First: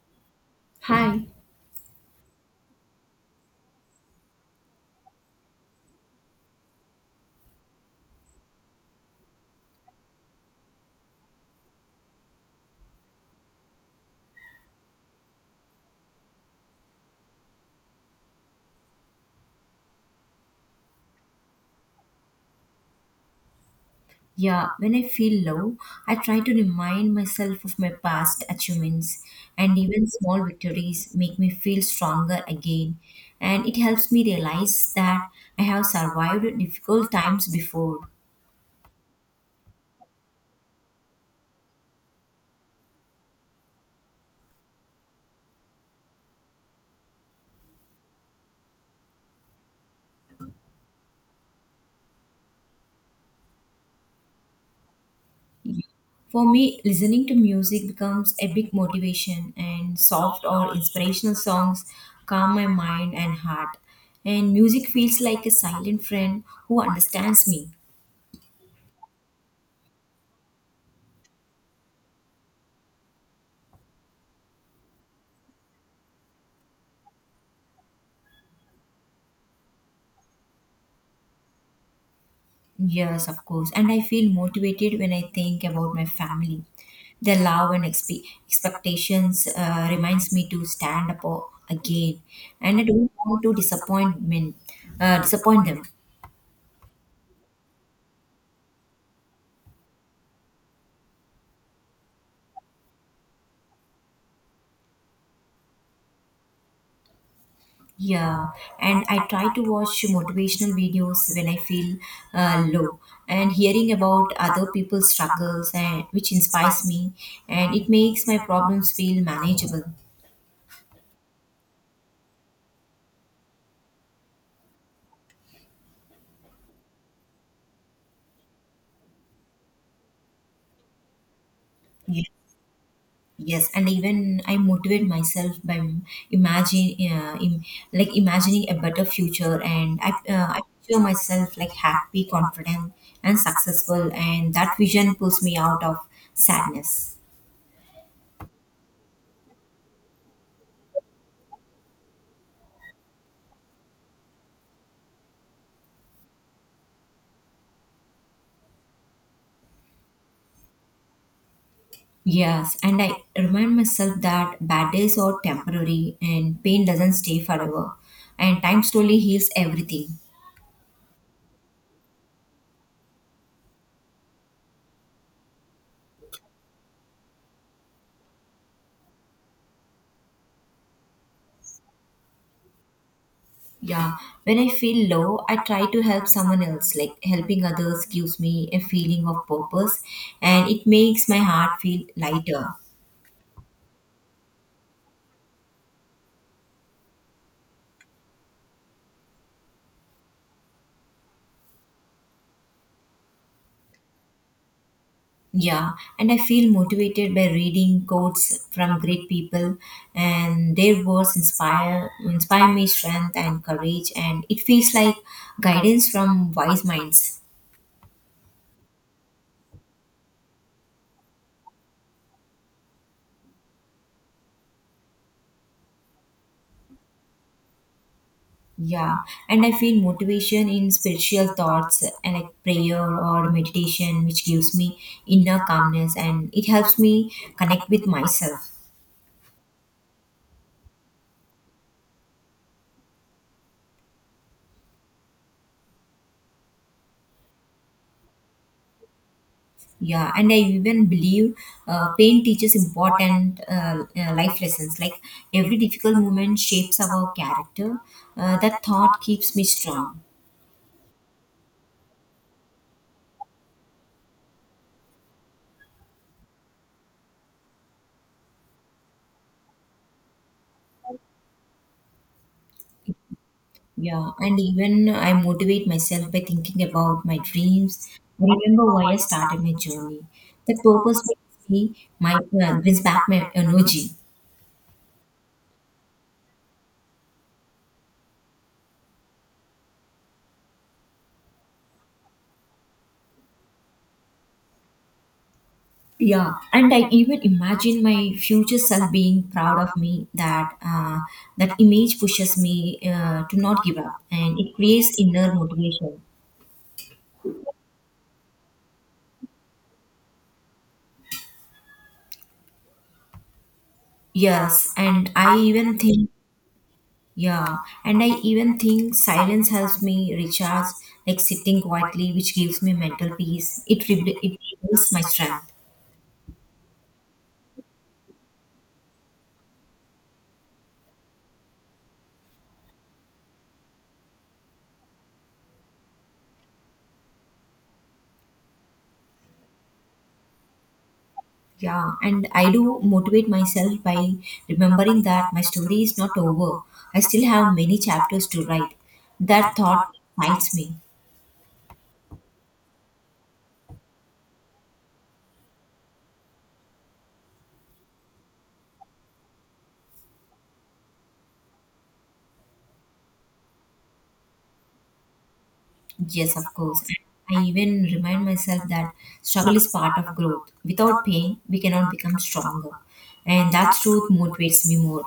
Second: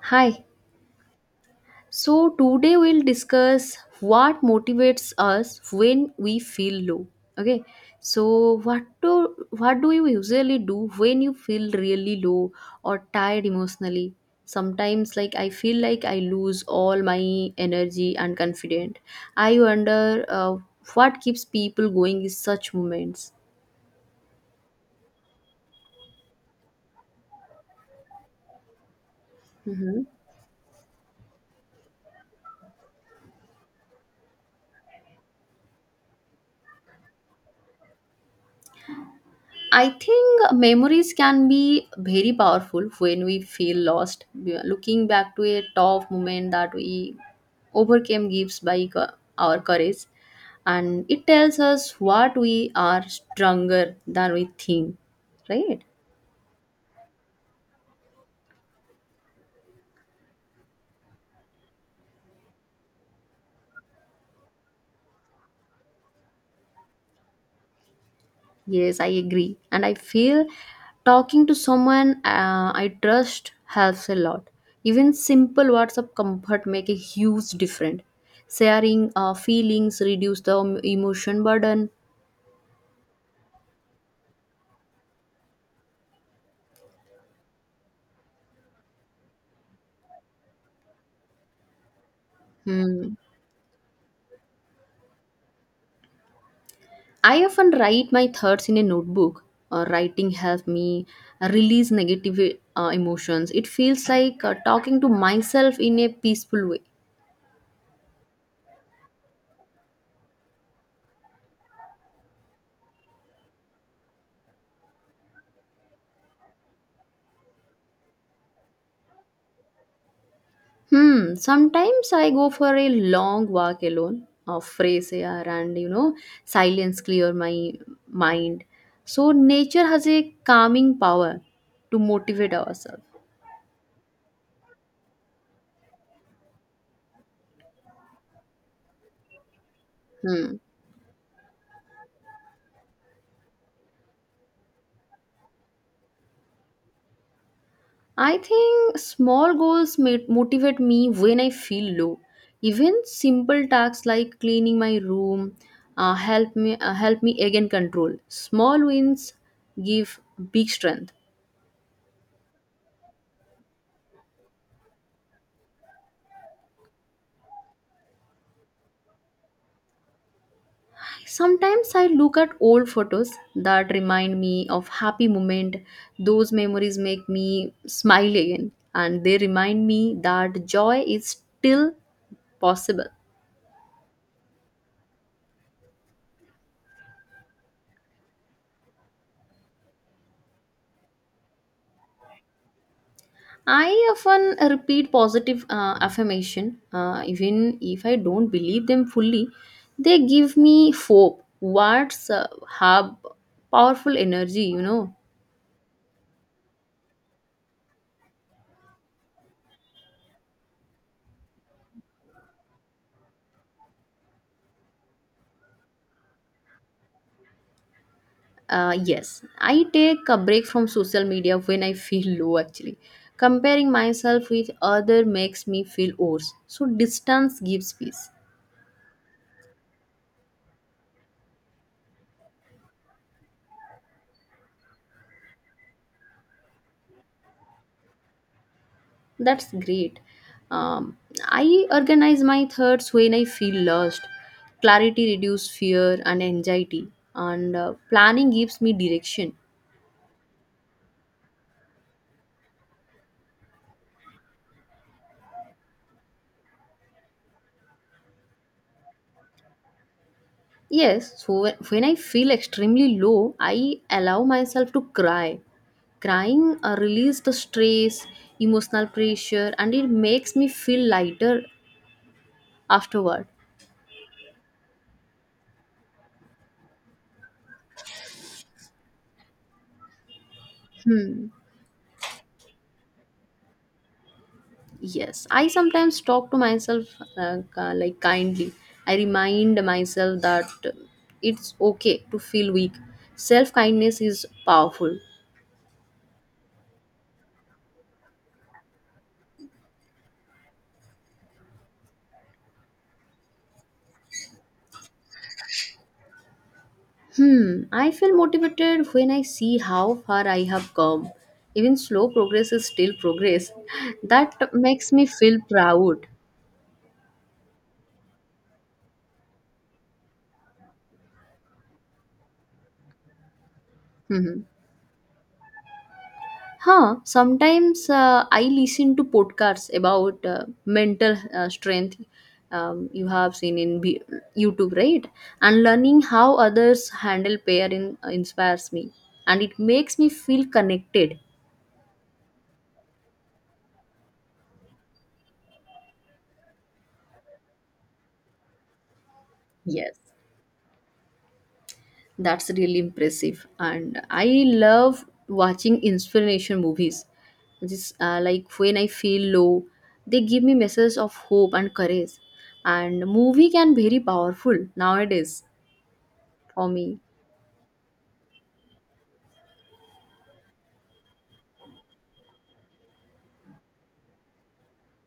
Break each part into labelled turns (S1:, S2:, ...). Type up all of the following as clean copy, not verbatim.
S1: Hi.
S2: Hi.
S1: So today we'll discuss what motivates us when we feel low. Okay. So what do you usually do when you feel really low or tired emotionally? Sometimes like I feel like I lose all my energy and confidence. I wonder what keeps people going in such moments.
S2: Yeah, when I feel low, I try to remind myself of my past achievements, and
S1: Mm-hmm.
S2: even small victories make me feel stronger again. And it helps me realize that I have survived difficult times before.
S1: I think memories can be very powerful when we feel lost. Looking back to a tough moment that we overcame gives our courage, and it tells us what we are stronger than we think, right?
S2: For me, listening to music becomes a big motivation, and soft or inspirational songs calm my mind and heart. And music feels like a silent friend who understands me.
S1: Yes, I agree. And I feel talking to someone I trust helps a lot. Even simple words of comfort make a huge difference. Sharing feelings reduce the emotion burden.
S2: Yes, of course. And I feel motivated when I think about my family. Their love and expectations reminds me to stand up again. And I don't
S1: Hmm.
S2: want to disappoint men, disappoint them.
S1: I often write my thoughts in a notebook. Writing helps me release negative emotions. It feels like talking to myself in a peaceful way.
S2: Yeah, and I try to watch motivational videos when I feel low. And hearing about other people's struggles and which inspires me, and it makes my problems feel manageable.
S1: Hmm. Sometimes I go for a long walk alone, fresh air, and you know, silence clear my mind. So nature has a calming power to motivate ourselves.
S2: Yes, and even I motivate myself by imagine, uh, im- like imagining a better future, and
S1: Hmm.
S2: I feel myself like happy, confident, and successful, and that vision pulls me out of sadness.
S1: I think small goals motivate me when I feel low. Even simple tasks like cleaning my room help me again control. Small wins give big strength.
S2: Yes, and I remind myself that bad days are temporary, and pain doesn't stay forever, and time slowly heals everything.
S1: Sometimes I look at old photos that remind me of happy moment. Those memories make me smile again and they remind me that joy is still possible.
S2: Yeah, when I feel low, I try to help someone else. Like helping others gives me a feeling of purpose and it makes my heart feel lighter.
S1: I often repeat positive affirmation, even if I don't believe them fully. They give me hope. Words have powerful energy, you know.
S2: Yeah, and I feel motivated by reading quotes from great people and their words inspire me strength and courage and it feels like guidance from wise minds.
S1: Yes, I take a break from social media when I feel low. Actually, comparing myself with other makes me feel worse. So distance gives peace.
S2: Yeah, and I feel motivation in spiritual thoughts and like prayer or meditation, which gives me inner calmness and it helps me connect with myself.
S1: That's great. Um, I organize my thoughts when I feel lost. Clarity reduces fear and anxiety, and planning gives me direction.
S2: Yeah, and I even believe pain teaches important life lessons. Like every difficult moment shapes our character. That thought keeps me strong.
S1: Yes, so when I feel extremely low, I allow myself to cry. Crying releases the stress, emotional pressure, and it makes me feel lighter afterward.
S2: Yeah, and even I motivate myself by thinking about my dreams. I remember why I started my journey. The purpose
S1: Hmm.
S2: brings me my brings back my energy.
S1: Yes, I sometimes talk to myself like kindly. I remind myself that it's okay to feel weak. Self kindness is powerful.
S2: Yeah, and I even imagine my future self being proud of me. That image pushes me to not give up, and it creates inner motivation.
S1: Hmm, I feel motivated when I see how far I have come. Even slow progress is still progress. That
S2: Yes,
S1: makes me
S2: and I
S1: feel
S2: even
S1: proud.
S2: think Yeah, and I even think silence helps me recharge, like sitting quietly, which gives me mental peace. It rebuilds my strength.
S1: Sometimes I listen to podcasts about mental strength, you have seen in YouTube, right? And learning how others handle pain inspires me and it makes me feel connected.
S2: Yeah, and I do motivate myself by remembering that my story is not over. I still have many chapters to write. That thought
S1: Yes,
S2: excites me.
S1: that's really impressive. And I love watching inspiration movies. Just like when I feel low, they give me messages of hope and courage. And movie can be very powerful nowadays
S2: Yes, of
S1: for
S2: course.
S1: me.
S2: I even remind myself that struggle is part of growth. Without pain, we cannot become stronger. And that truth motivates me more.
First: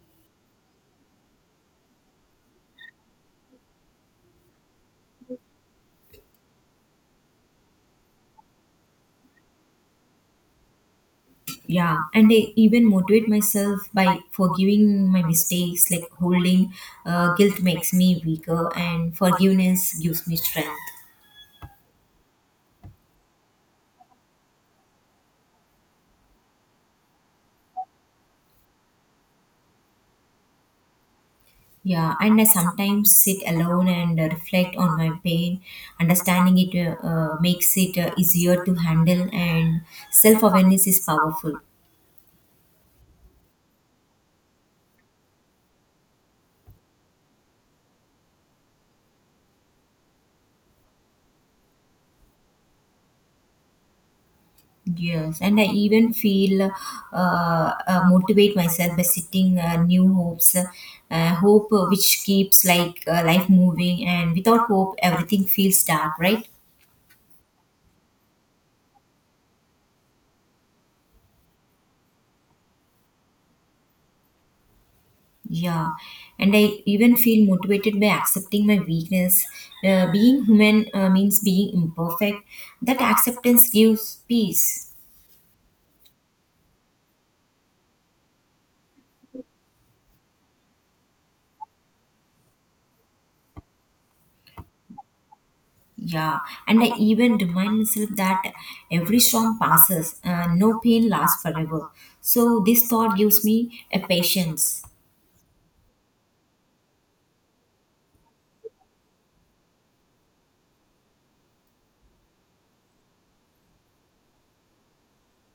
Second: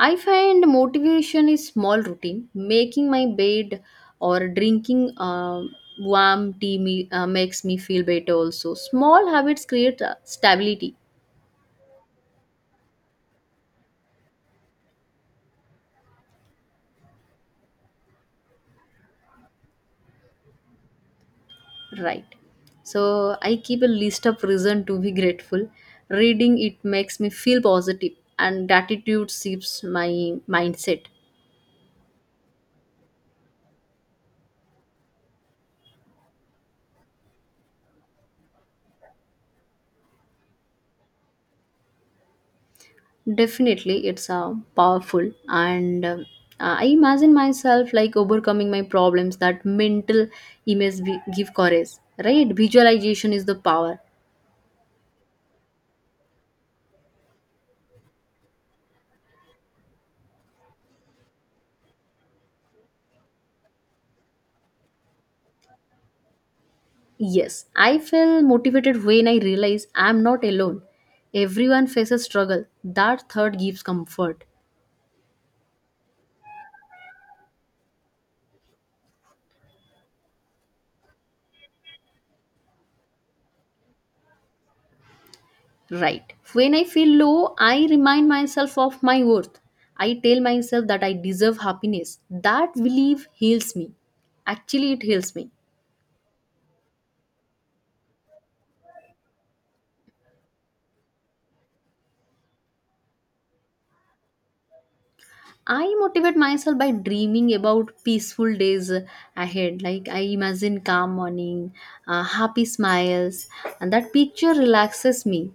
S1: I find motivation is small routine. Making my bed or drinking warm tea makes me feel better also. Small habits create stability,
S2: Yeah, and I even motivate myself by forgiving my mistakes, like holding guilt makes me weaker and forgiveness gives me strength.
S1: right? So I keep a list of reason to be grateful. Reading it makes me feel positive and gratitude shifts my mindset.
S2: Yeah, and I sometimes sit alone and reflect on my pain. Understanding it makes it easier to handle, and self-awareness is powerful.
S1: Definitely, it's powerful, and I imagine myself like overcoming my problems. That mental image give courage, right? Visualization is the power.
S2: Yes, and I even feel motivate myself by setting new hopes, hope which keeps like life moving, and without hope, everything feels dark, right?
S1: Yes, I feel motivated when I realize I'm not alone. Everyone faces struggle. That thought gives comfort,
S2: Yeah, and I even feel motivated by accepting my weakness. Being human means being imperfect. That acceptance gives peace.
S1: right? When I feel low, I remind myself of my worth. I tell myself that I deserve happiness. That belief heals me, actually it heals me.
S2: Yeah, and I even remind myself that every storm passes and no pain lasts forever. So this thought gives me a patience.
S1: I motivate myself by dreaming about peaceful days ahead. Like I imagine calm morning, happy smiles, and that picture relaxes me.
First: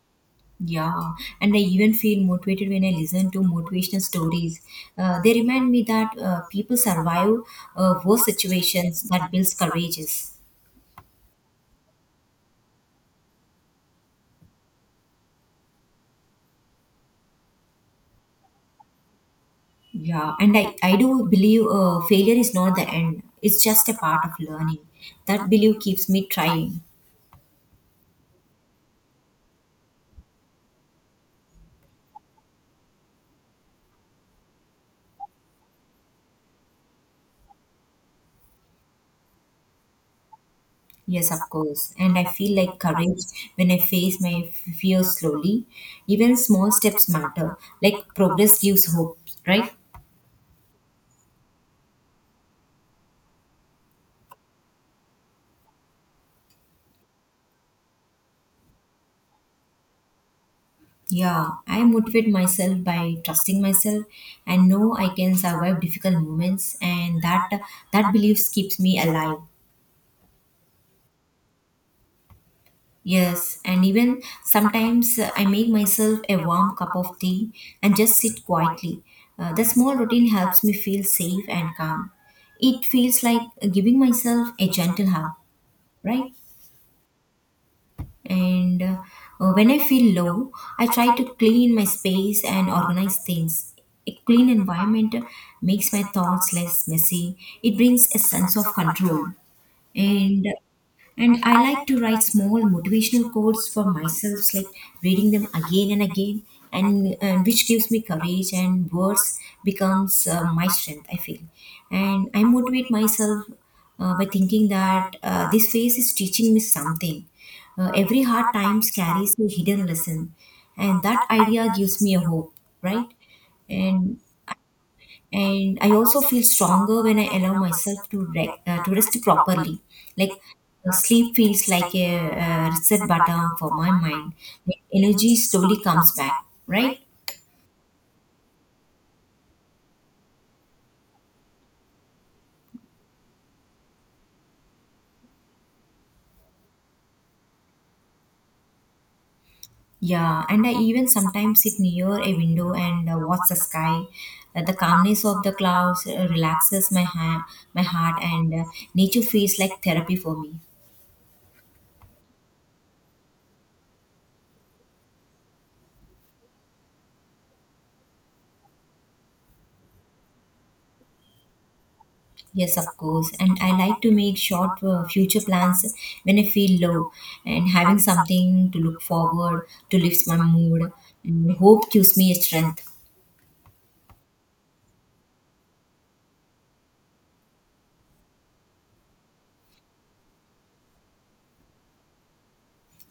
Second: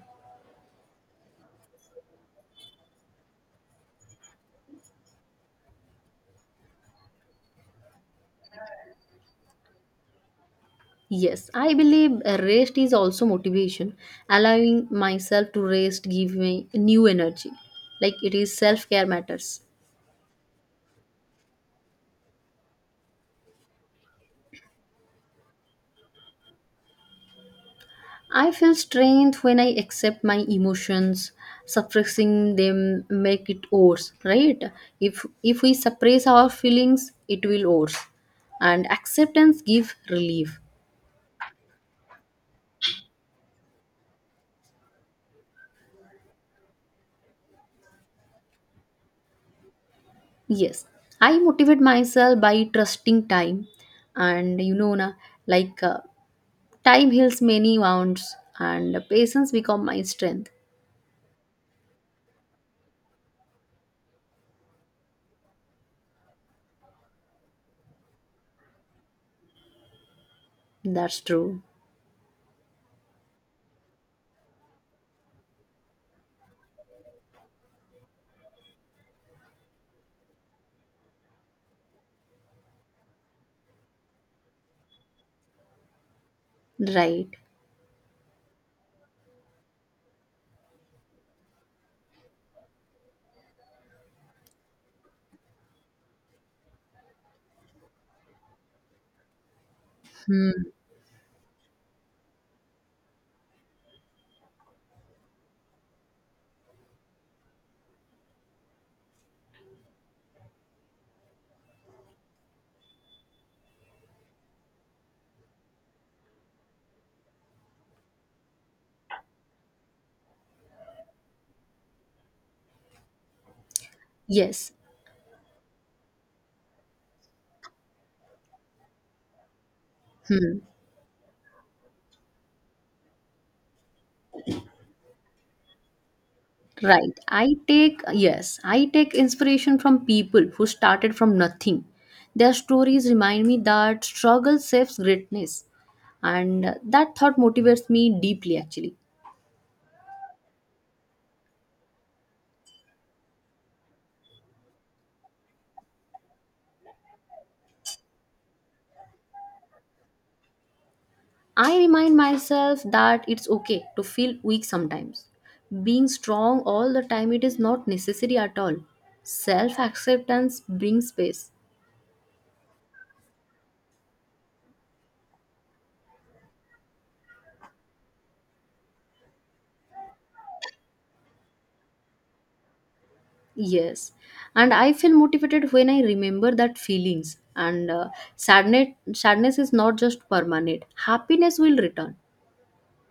S2: Yeah, and I even feel motivated when I listen to motivational stories. They remind me that people survive worse situations, that builds courageous.
S1: Yes, I believe rest is also motivation. Allowing myself to rest give me new energy. Like it is self care matters.
S2: Yeah, and I do believe failure is not the end. It's just a part of learning. That belief keeps me trying.
S1: I feel strength when I accept my emotions. Suppressing them make it worse, right? If we suppress our feelings, it will worse. And acceptance give relief.
S2: Yes, of course. And I feel like courage when I face my fears slowly. Even small steps matter. Like progress gives hope, right?
S1: Yes, I motivate myself by trusting time, and you know na, like time heals many wounds, and patience become my strength.
S2: Yeah, I motivate myself by trusting myself and know I can survive difficult moments, and that belief keeps me alive.
S1: That's true,
S2: Yes, and even sometimes I make myself a warm cup of tea and just sit quietly. The small routine helps me feel safe and calm. It feels like giving myself a gentle hug, right?
S1: right?
S2: And when I feel low, I try to clean my space and organize things. A clean environment makes my thoughts less messy. It brings a sense of control, and and I like to write small motivational quotes for myself, like reading them again and again, and which gives me courage and words becomes my strength I feel. And I motivate myself by thinking that this phase is teaching me something. Uh, every hard times carries a hidden lesson, and that idea gives me a hope, right? and
S1: Yes.
S2: and I also feel stronger when I allow myself to to rest properly. Like
S1: Hmm.
S2: sleep feels like a reset button for my mind. Like, energy slowly comes back, right?
S1: Right. I take, yes, I take inspiration from people who started from nothing. Their stories remind me that struggle saves greatness. And that thought motivates me deeply, actually.
S2: Yeah, and I even sometimes sit near a window and watch the sky. The calmness of the clouds relaxes my hand, my heart, and nature feels like therapy for me.
S1: I remind myself that it's okay to feel weak sometimes. Being strong all the time, it is not necessary at all. Self acceptance brings peace.
S2: Yes, of course. And I like to make short future plans when I feel low, and having something to look forward to lifts my mood. And hope gives me strength.
S1: Yes, and I feel motivated when I remember that feelings and sadness. Sadness is not just permanent. Happiness will return.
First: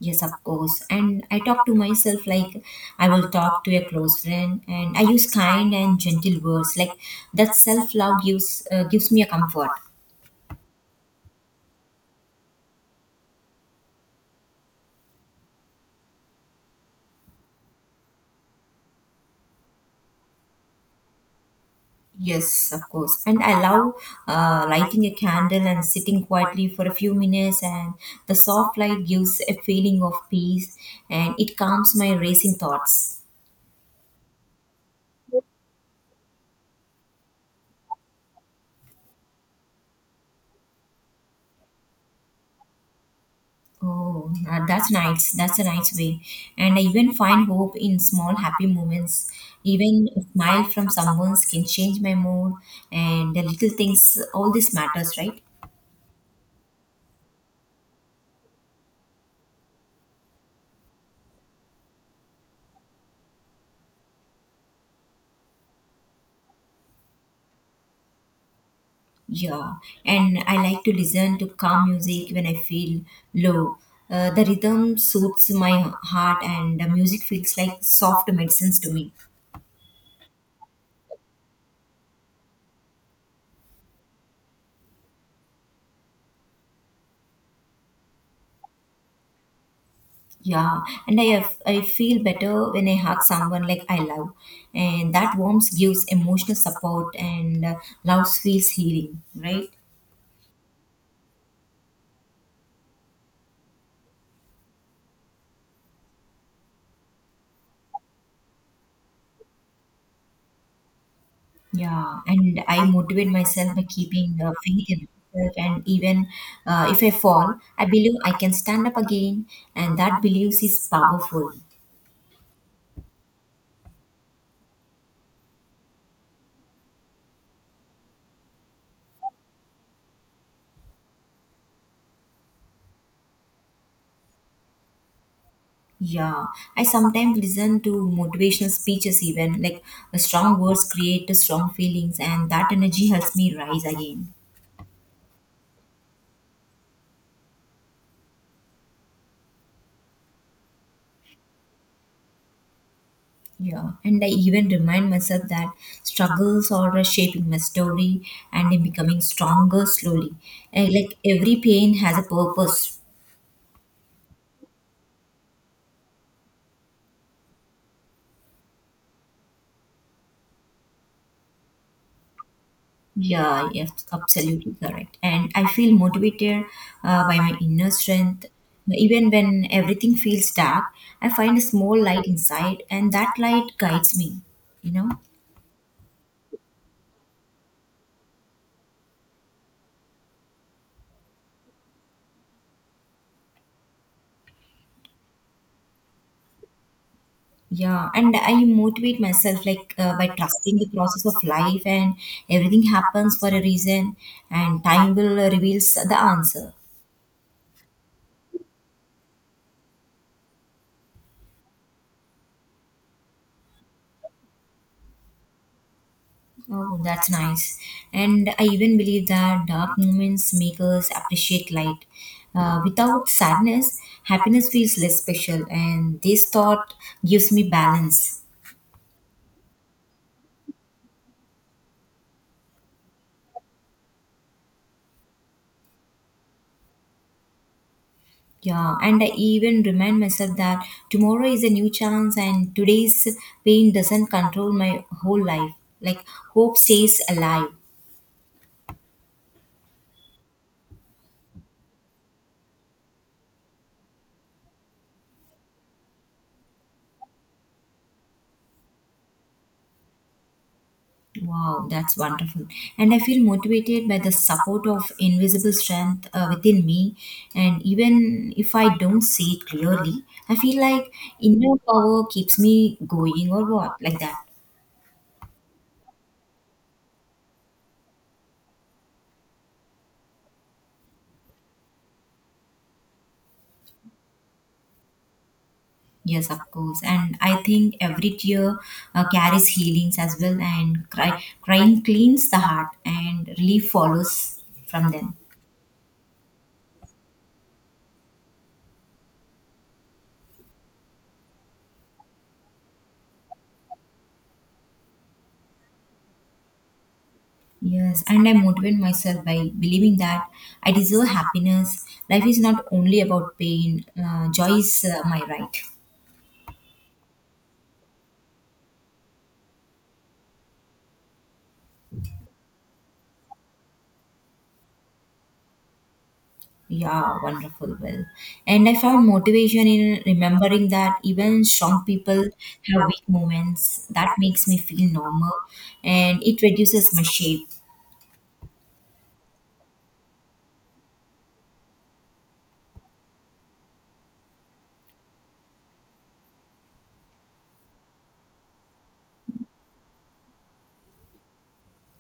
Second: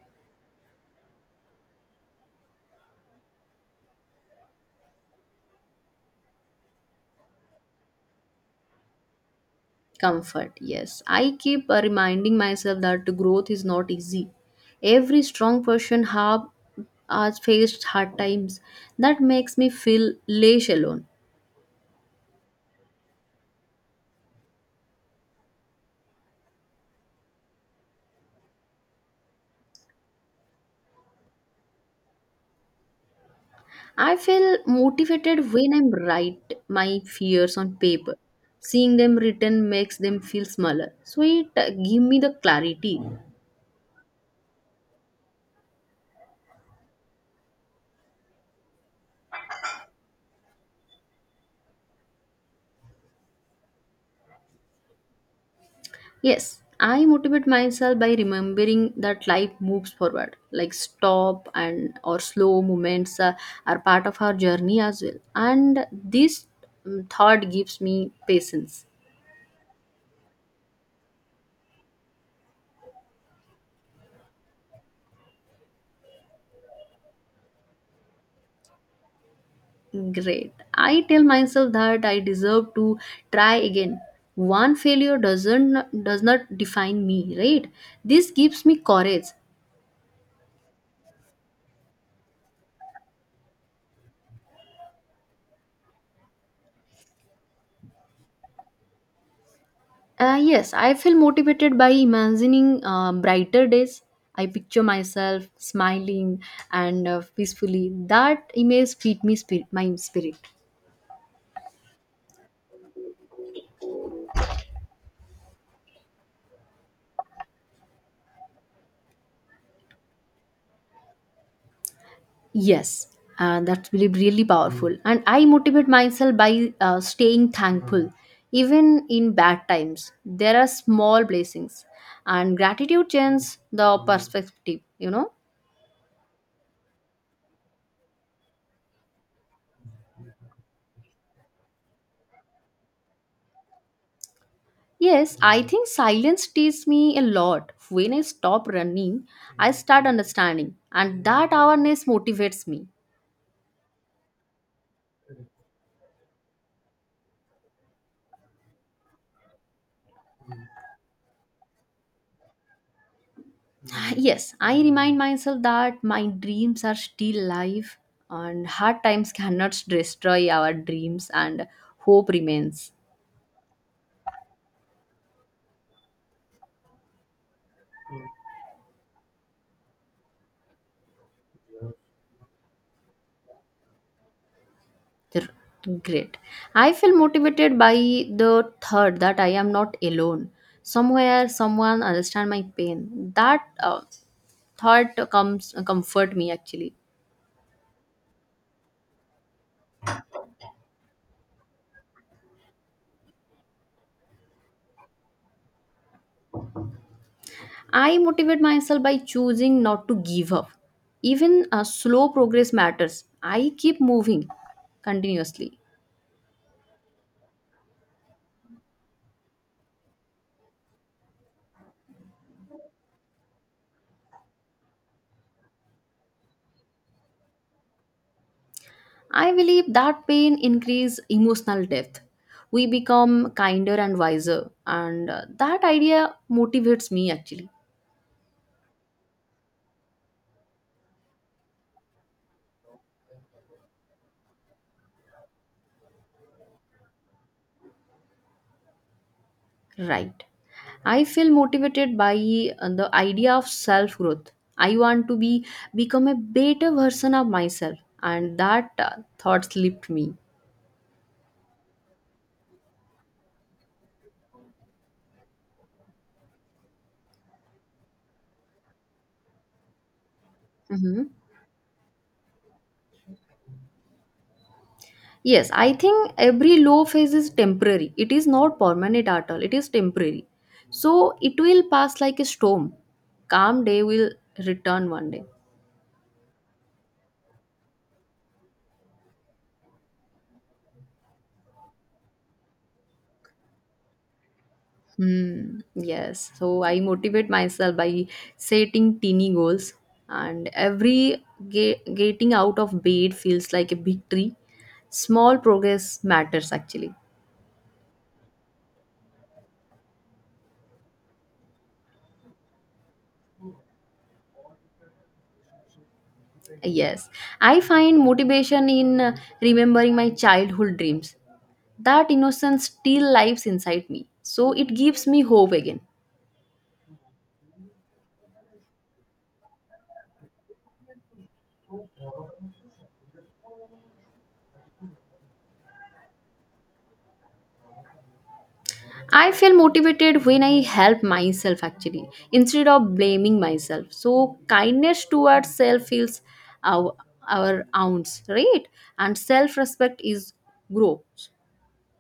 S2: Yes, of course. And I talk to myself like I will talk to a close friend, and I use kind and gentle words. Like that self love gives gives me a comfort.
S1: Comfort, yes. I keep reminding myself that growth is not easy. Every strong person have has faced hard times. That makes me feel less alone.
S2: Yes, of course. And I love lighting a candle and sitting quietly for a few minutes, and the soft light gives a feeling of peace and it calms my racing thoughts.
S1: I feel motivated when I write my fears on paper. Seeing them written makes them feel smaller. So it give me the clarity.
S2: Oh, that's nice. That's a nice way. And I even find hope in small happy moments. Even a smile from someone can change my mood, and the little things, all this matters, right?
S1: Yes, I motivate myself by remembering that life moves forward. Like stop and or slow movements are part of our journey as well. And this thought gives me patience.
S2: Yeah, and I like to listen to calm music when I feel low. The rhythm suits my heart, and the music feels like soft medicines to me.
S1: Great. I tell myself that I deserve to try again. One failure does not define me, right? This gives me courage.
S2: Yeah, and I feel better when I hug someone like I love, and that warmth gives emotional support, and love feels healing, right?
S1: Yes, I feel motivated by imagining brighter days. I picture myself smiling and peacefully. That image feed me spirit, my spirit.
S2: Yeah, and I motivate myself by keeping faith in myself, and even if I fall, I believe I can stand up again, and that belief is powerful.
S1: Yes, and that's really really powerful. Mm. And I motivate myself by staying thankful, Mm. even in bad times. There are small blessings, and gratitude changes the Mm. perspective. You know.
S2: Yeah, I sometimes listen to motivational speeches, even like the strong words create the strong feelings, and that energy helps me rise again.
S1: Yes, I think silence teaches me a lot. When I stop running, I start understanding, and that awareness motivates me.
S2: Yeah, and I even remind myself that struggles are shaping my story and I'm becoming stronger slowly. And like every pain has a purpose.
S1: Yes, I remind myself that my dreams are still alive, and hard times cannot destroy our dreams, and hope remains.
S2: Yeah, yes, absolutely correct. And I feel motivated by my inner strength. Even when everything feels dark, I find a small light inside, and that light guides me, you know?
S1: R- Great. I feel motivated by the thought that I am not alone. Somewhere, someone understand my pain. That thought comes comfort me actually.
S2: Yeah, and I motivate myself like by trusting the process of life, and everything happens for a reason, and time will reveals the answer.
S1: I motivate myself by choosing not to give up. Even a slow progress matters. I keep moving continuously.
S2: Oh, that's nice. And I even believe that dark moments make us appreciate light. Without sadness, happiness feels less special, and this thought gives me balance.
S1: I believe that pain increases emotional depth. We become kinder and wiser, and that idea motivates me actually.
S2: Yeah, and I even remind myself that tomorrow is a new chance, and today's pain doesn't control my whole life. Like, hope stays alive.
S1: Right. I feel motivated by the idea of self growth. I want to be become a better version of myself, and that thoughts lift me.
S2: Wow, that's wonderful. And I feel motivated by the support of invisible strength within me. And even if I don't see it clearly, I feel like
S1: Mhm.
S2: inner power keeps me going or what, like that.
S1: Yes, I think every low phase is temporary. It is not permanent at all. It is temporary. So it will pass like a storm. Calm day will return one day.
S2: Yes, of course. And I think every tear carries healings as well, and crying cleans the heart, and relief follows from them.
S1: Hmm. Yes. So I motivate myself by setting teeny goals, and every getting out of bed feels like a victory. Small progress matters actually.
S2: Yes, and I motivate myself by believing that I deserve happiness. Life is not only about pain, joy is my right.
S1: Yes. I find motivation in remembering my childhood dreams. That innocence still lives inside me, so it gives me hope again.
S2: Yeah, wonderful. Well, and I found motivation in remembering that even strong people have weak moments. That makes me feel normal and it reduces my shame.
S1: I feel motivated when I help myself actually instead of blaming myself. So kindness towards self feels our our ounce, right? And self respect is grows.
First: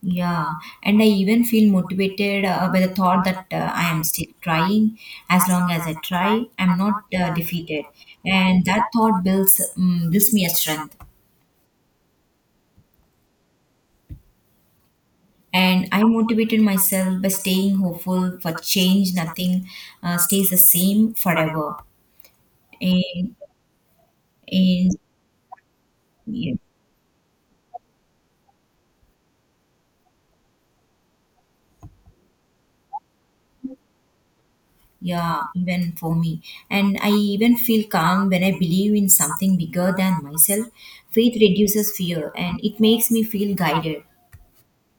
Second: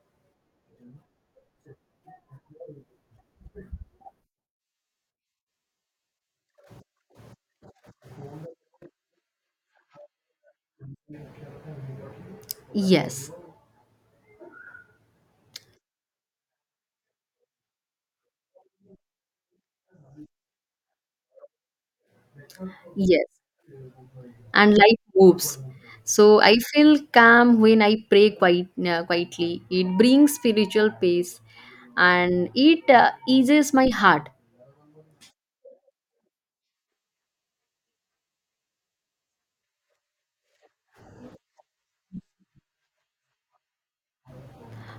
S2: Yeah, and I even feel motivated by the thought that I am still trying. As long as I try, I'm not defeated. And that thought builds gives me a strength.
S1: Yes,
S2: And I motivated myself by staying hopeful for change. Nothing stays the same forever.
S1: yes,
S2: And,
S1: and
S2: and
S1: life moves. So
S2: yeah,
S1: I feel calm when I pray quite quietly. It brings spiritual peace, and it eases my heart.
S2: yeah, even for me. And I even feel calm when I believe in something bigger than myself. Faith reduces fear and it makes me feel guided.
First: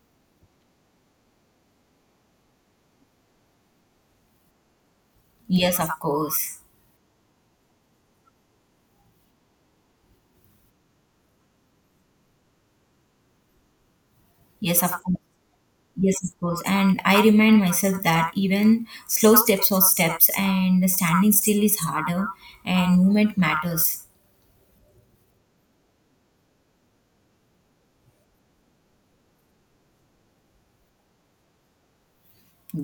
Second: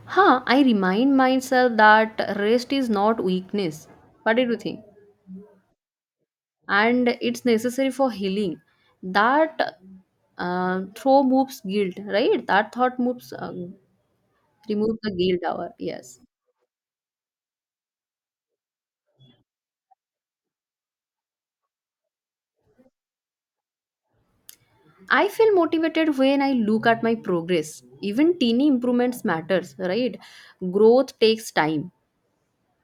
S1: Huh, I remind myself that rest is not weakness. What did you think?
S2: Yes, of course.
S1: And it's necessary for healing. That throw moves guilt, right? That thought moves,
S2: Yes, of
S1: remove the
S2: course.
S1: guilt hour. Yes.
S2: Yes, of course. And I remind myself that even slow steps or steps and standing still is harder and movement matters.
S1: I feel motivated when I look at my progress. Even teeny improvements matters, right? Growth takes time.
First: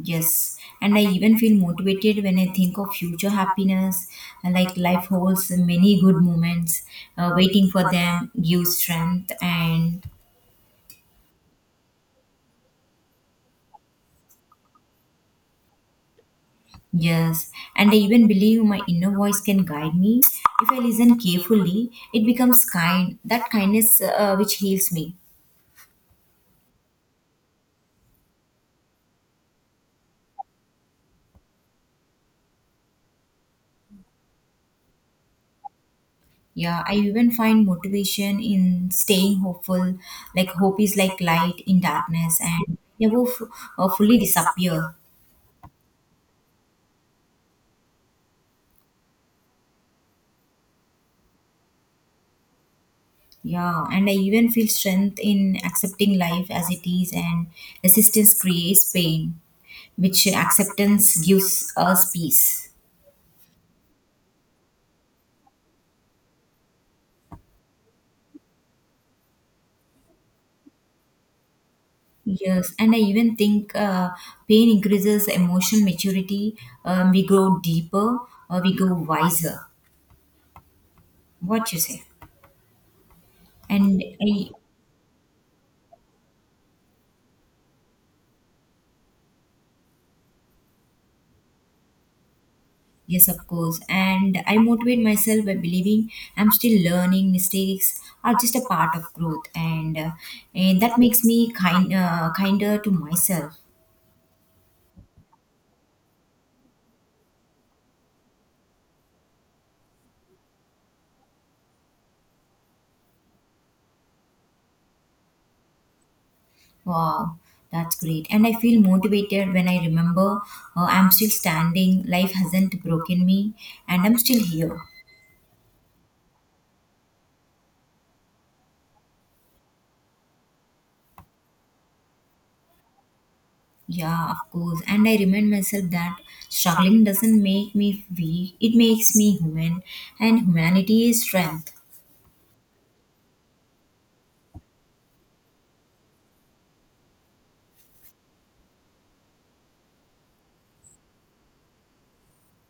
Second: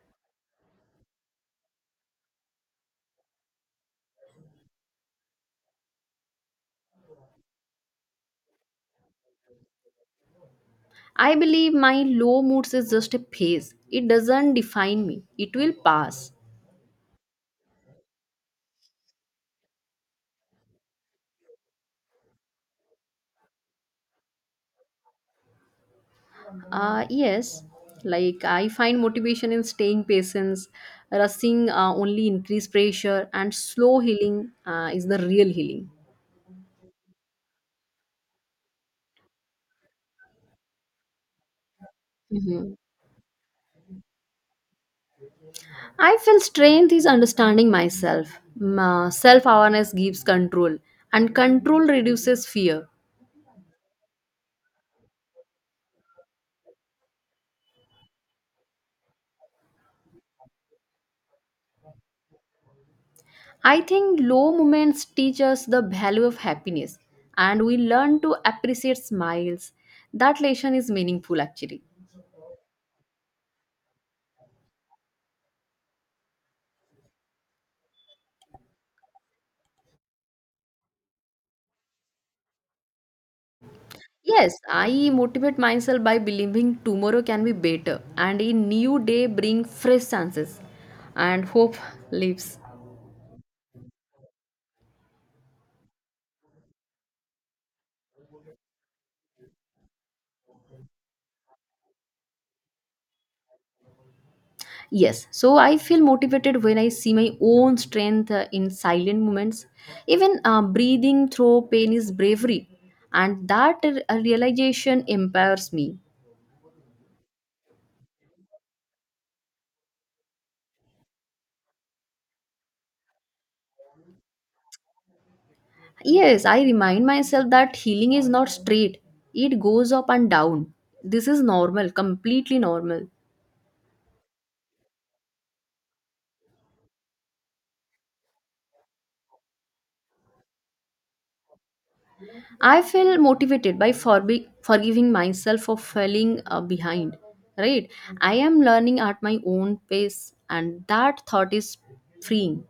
S2: Yes. And I even feel motivated when I think of future happiness. Like life holds many good moments. Waiting for them gives strength and
S1: I believe my low moods is just a phase. It doesn't define me. It will pass.
S2: yes. And I even believe my inner voice can guide me. If I listen carefully, it becomes kind. That kindness which heals me.
S1: Yes, like I find motivation in staying patience, rushing only increase pressure, and slow healing is the real healing.
S2: Yeah, I even find motivation in staying hopeful. Like hope is like light in darkness
S1: Mhm.
S2: and never fully disappear.
S1: I feel strength is understanding myself. Self awareness gives control, and control reduces fear.
S2: Yeah, and I even feel strength in accepting life as it is and resistance creates pain, which acceptance gives us peace.
S1: I think low moments teach us the value of happiness, and we learn to appreciate smiles. That lesson is meaningful actually.
S2: Yes, and I even think pain increases emotional maturity. We grow deeper, we grow wiser. What you say? And I
S1: Yes, I motivate myself by believing tomorrow can be better and a new day bring fresh chances and hope lives.
S2: Yes, of course. And I motivate myself by believing I'm still learning. Mistakes are just a part of growth, and that makes me kind kinder to myself.
S1: Yes, so I feel motivated when I see my own strength in silent moments. Even breathing through pain is bravery and that realization empowers me.
S2: Wow, that's great. And I feel motivated when I remember I'm still standing. Life hasn't broken me, and I'm still here.
S1: Yes, I remind myself that healing is not straight. It goes up and down. This is normal, completely normal.
S2: Yeah, of course. And I remind myself that struggling doesn't make me weak. It makes me human, and humanity is strength.
S1: I feel motivated by forgiving myself for falling behind, right? I am learning at my own pace, and that thought is freeing.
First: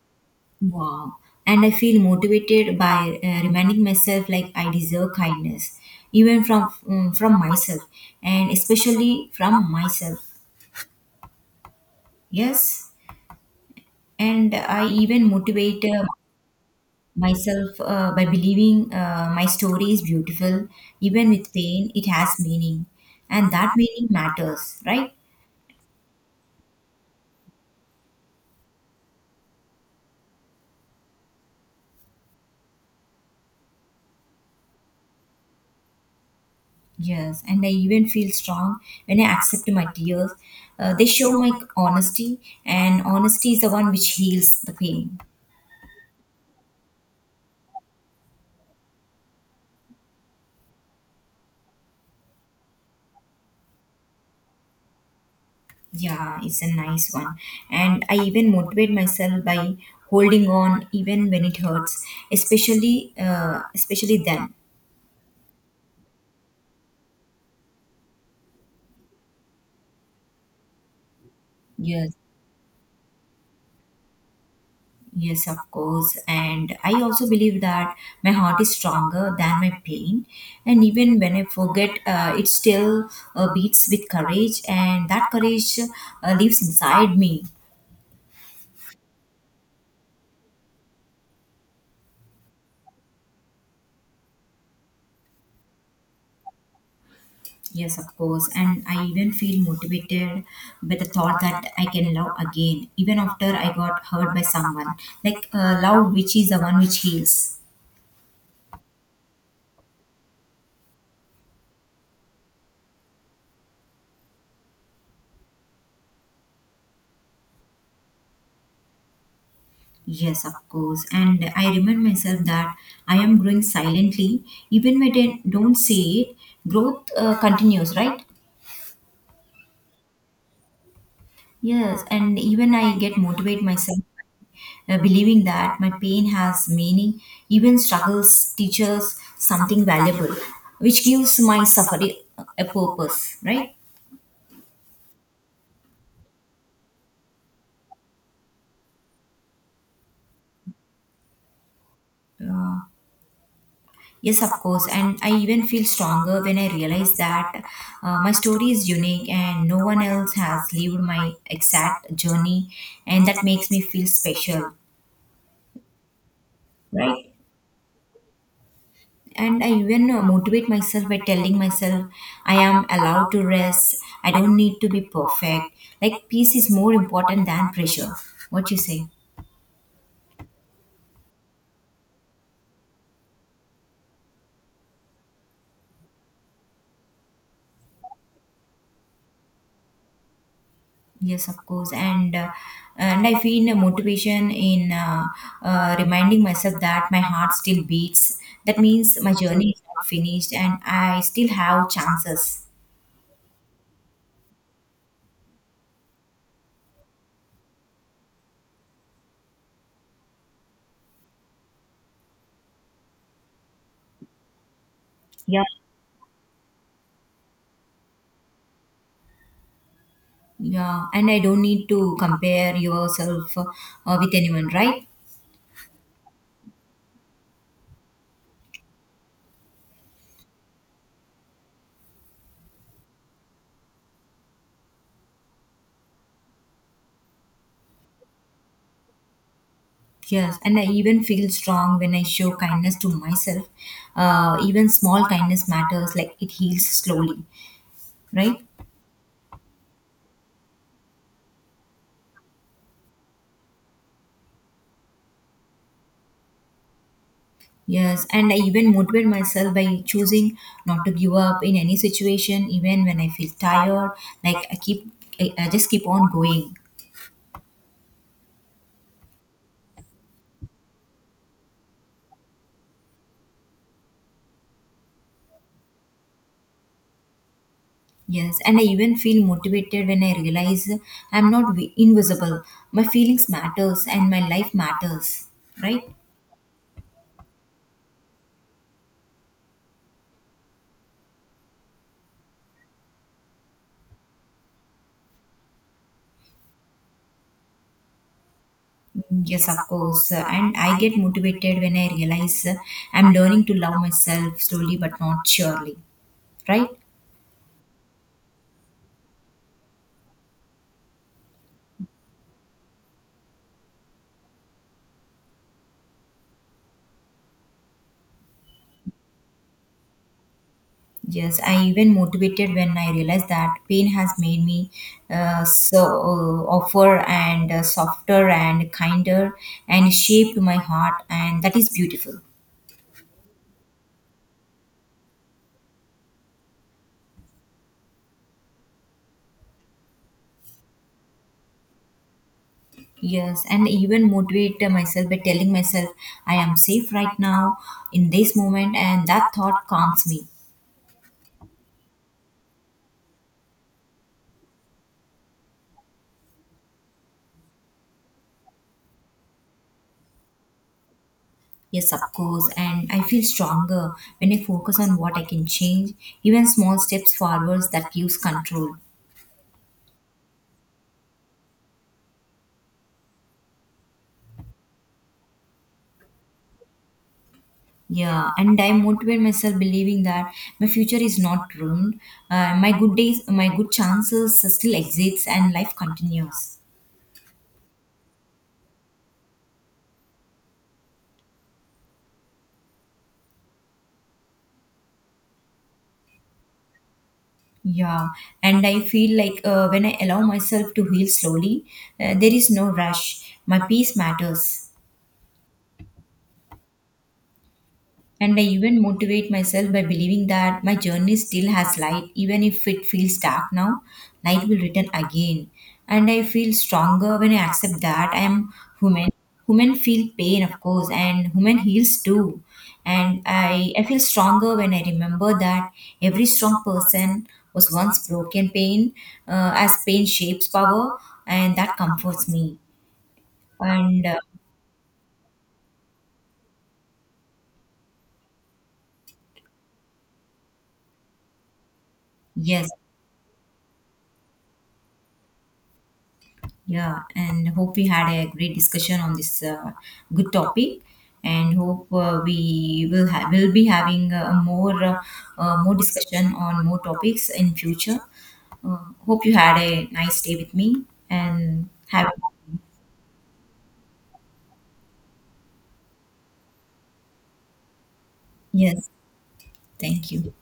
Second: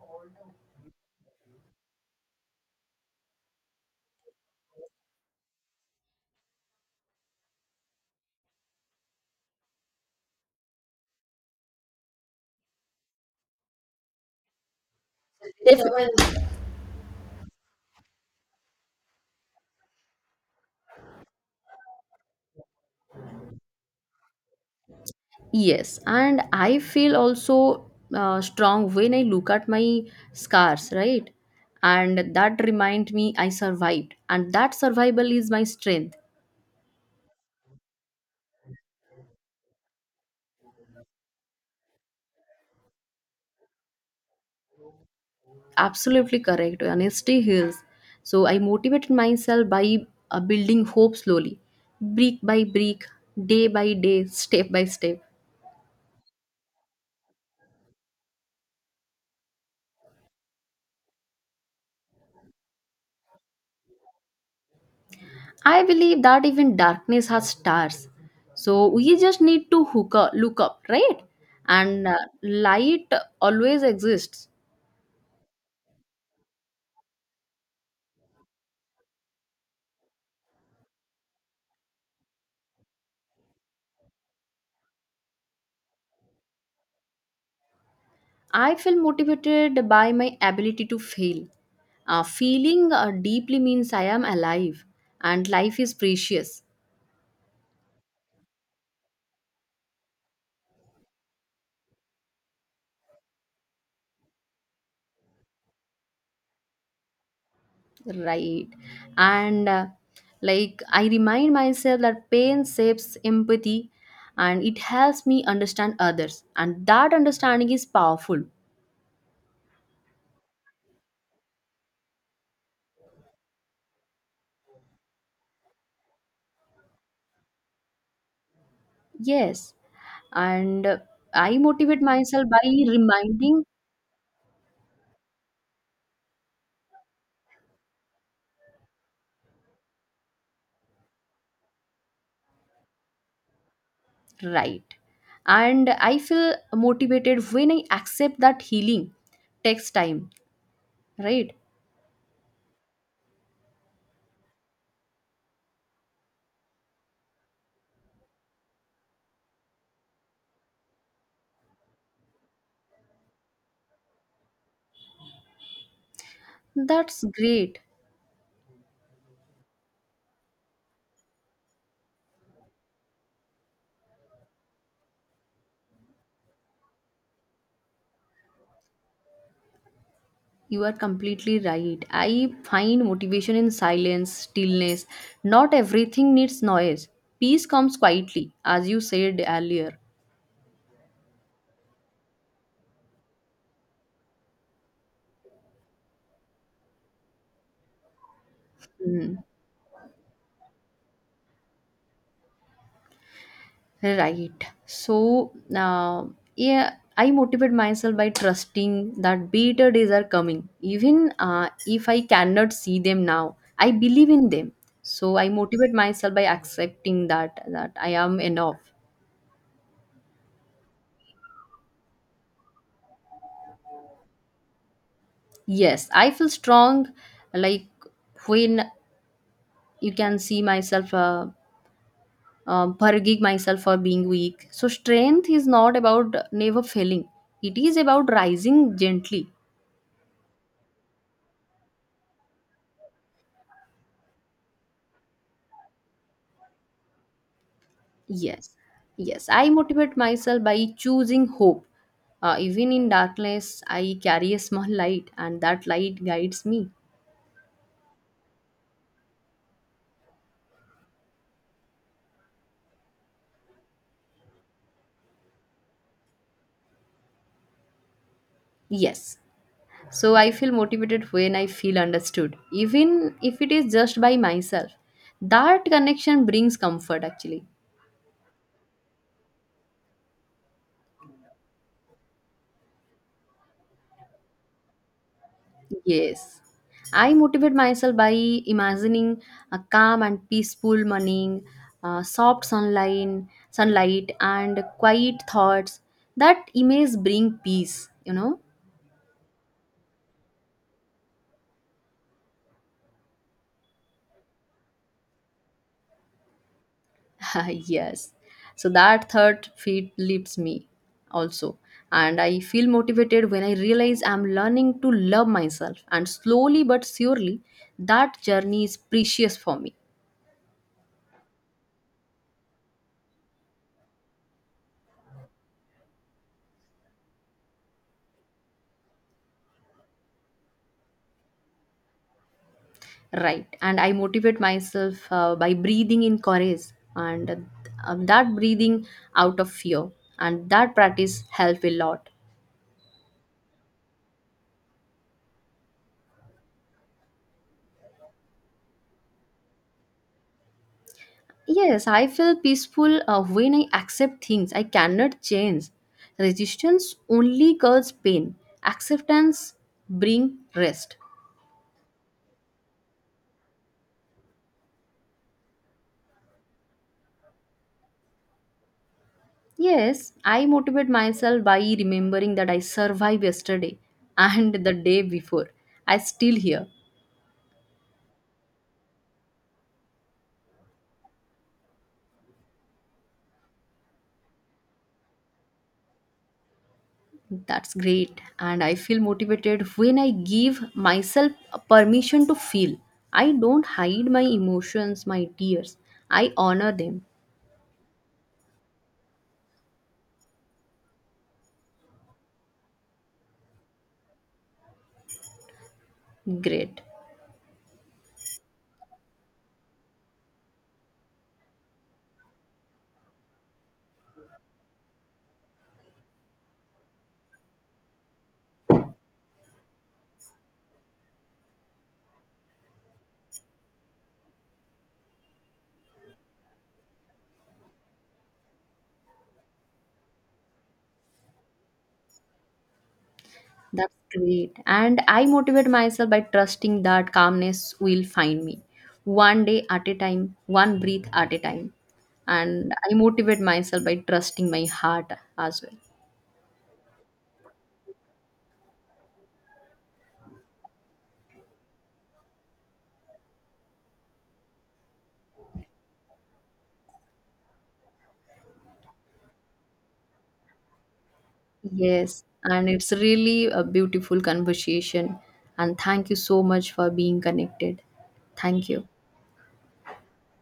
S2: Wow. And I feel motivated by reminding myself like I deserve kindness, even from from myself, and especially from myself. Yes. And I even motivate myself by believing my story is beautiful, even with pain, it has meaning, and that meaning matters, right?
S1: Yes, and I feel also strong when I look at my scars, right? And that remind me I survived, and that survival is my strength.
S2: Yes, and I even feel strong when I accept my tears. They show my honesty, and honesty is the one which heals the pain.
S1: Absolutely correct. Honesty heals. So I motivated myself by building hope slowly, brick by brick, day by day, step by step.
S2: Yeah, it's a nice one. And I even motivate myself by holding on even when it hurts, especially then.
S1: I believe that even darkness has stars. So we just need to look up, right? And
S2: Yes,
S1: light always exists.
S2: yes, of course. And I also believe that my heart is stronger than my pain. And even when I forget, it still beats with courage, and that courage lives inside me.
S1: I feel motivated by my ability to fail. Feeling deeply means I am alive and life is precious.
S2: Yes, of course. And I even feel motivated by the thought that I can love again, even after I got hurt by someone. Like, love, which is the one which heals.
S1: Right. And like I remind myself that pain shapes empathy and it helps me understand others. And that understanding is powerful.
S2: Yes, of course. And I remind myself that I am growing silently, even when I don't say it, growth continues, right?
S1: Yes. And I motivate
S2: Yes, and
S1: myself by
S2: even I get motivate
S1: reminding,
S2: myself believing that my pain has meaning, even struggles teach us something valuable, which gives my suffering a purpose, right?
S1: right. And I feel motivated when I accept that healing takes time, right?
S2: Yes, of course. And I even feel stronger when I realize that my story is unique and no one else has lived my exact journey, and that makes me feel special,
S1: That's
S2: right?
S1: great.
S2: And I even motivate myself by telling myself I am allowed to rest. I don't need to be perfect. Like peace is more important than pressure. What you say?
S1: You are completely right. I find motivation in silence, stillness. Not everything needs noise. Peace comes quietly, as you said earlier.
S2: Yes, of course. And I feel a motivation in reminding myself that my heart still beats. That means my
S1: Mm,
S2: journey is not finished and I still have chances.
S1: right. So yeah, I motivate myself by trusting that better days are coming. Even if I cannot see them now, I believe in them. So, I
S2: Yeah.
S1: motivate myself by accepting that I am enough.
S2: Yeah, and I don't need to compare yourself with anyone, right?
S1: Yes, I feel strong like when you can see myself forgiving myself for being weak, so strength is not about never failing, it is about rising gently.
S2: Yes, and I even feel strong when I show kindness to myself. Even small kindness matters, like it heals slowly, right?
S1: Yes, yes, I motivate myself by choosing hope, even in darkness. I carry a small light and that light guides me.
S2: Yes, and I even motivate myself by choosing not to give up in any situation, even when I feel tired. Like I just keep on going.
S1: Yes, so I feel motivated when I feel understood, even if it is just by myself. That connection brings comfort actually.
S2: Yes, and I even feel motivated when I realize I'm not invisible. My feelings matters, and my life matters, right?
S1: Yes. I motivate myself by imagining a calm and peaceful morning, uh, soft sunlight, sunlight and quiet thoughts. That image bring peace, you know?
S2: Yes, of course. And I get motivated when I realize I'm learning to love myself slowly but not surely. Right?
S1: Yes. So that third feed lifts me also. And I feel motivated when I realize I'm learning to love myself. And slowly but surely, that journey is precious for me.
S2: Yes, I even motivated when I realized that pain has made me so offer and softer and kinder and shaped my heart, and that is beautiful.
S1: Right. And I motivate myself by breathing in courage and that breathing out of fear. And that practice help a lot.
S2: Yes, and even motivate myself by telling myself I am safe right now in this moment, and that thought calms me.
S1: Yes, I feel peaceful when I accept things I cannot change. Resistance only causes pain. Acceptance bring rest.
S2: Yes, of course. And I feel stronger when I focus on what I can change, even small steps forwards that gives control.
S1: Yes, I motivate myself by remembering that I survived yesterday and the day before. I still here.
S2: Yeah, and I motivate myself believing that my future is not ruined. My good days, my good chances still exists, and life continues.
S1: That's great. And I feel motivated when I give myself a permission to feel. I don't hide my emotions, my tears. I honor them.
S2: Yeah, and I feel like when I allow myself to heal slowly, there is no rush. My peace matters.
S1: Great.
S2: And I even motivate myself by believing that my journey still has light, even if it feels dark now, light will return again. And I feel stronger when I accept that I am human. Human feel pain, of course, and human heals too. And I feel stronger when I remember that every strong person was once broken pain, as pain shapes power, and that comforts me.
S1: That's
S2: And
S1: great. And I motivate myself by trusting that calmness will find me. One day at a time, one breath at a time.
S2: Yes.
S1: And I motivate myself by trusting my heart as well.
S2: Yeah, and hope we had a great discussion on this good topic, and hope we will be having more discussion on more topics in future. Uh, Hope you had a nice day with me, and have
S1: Yes, and it's really a beautiful conversation. And thank you so much for being connected. Thank you.
S2: yes, thank you.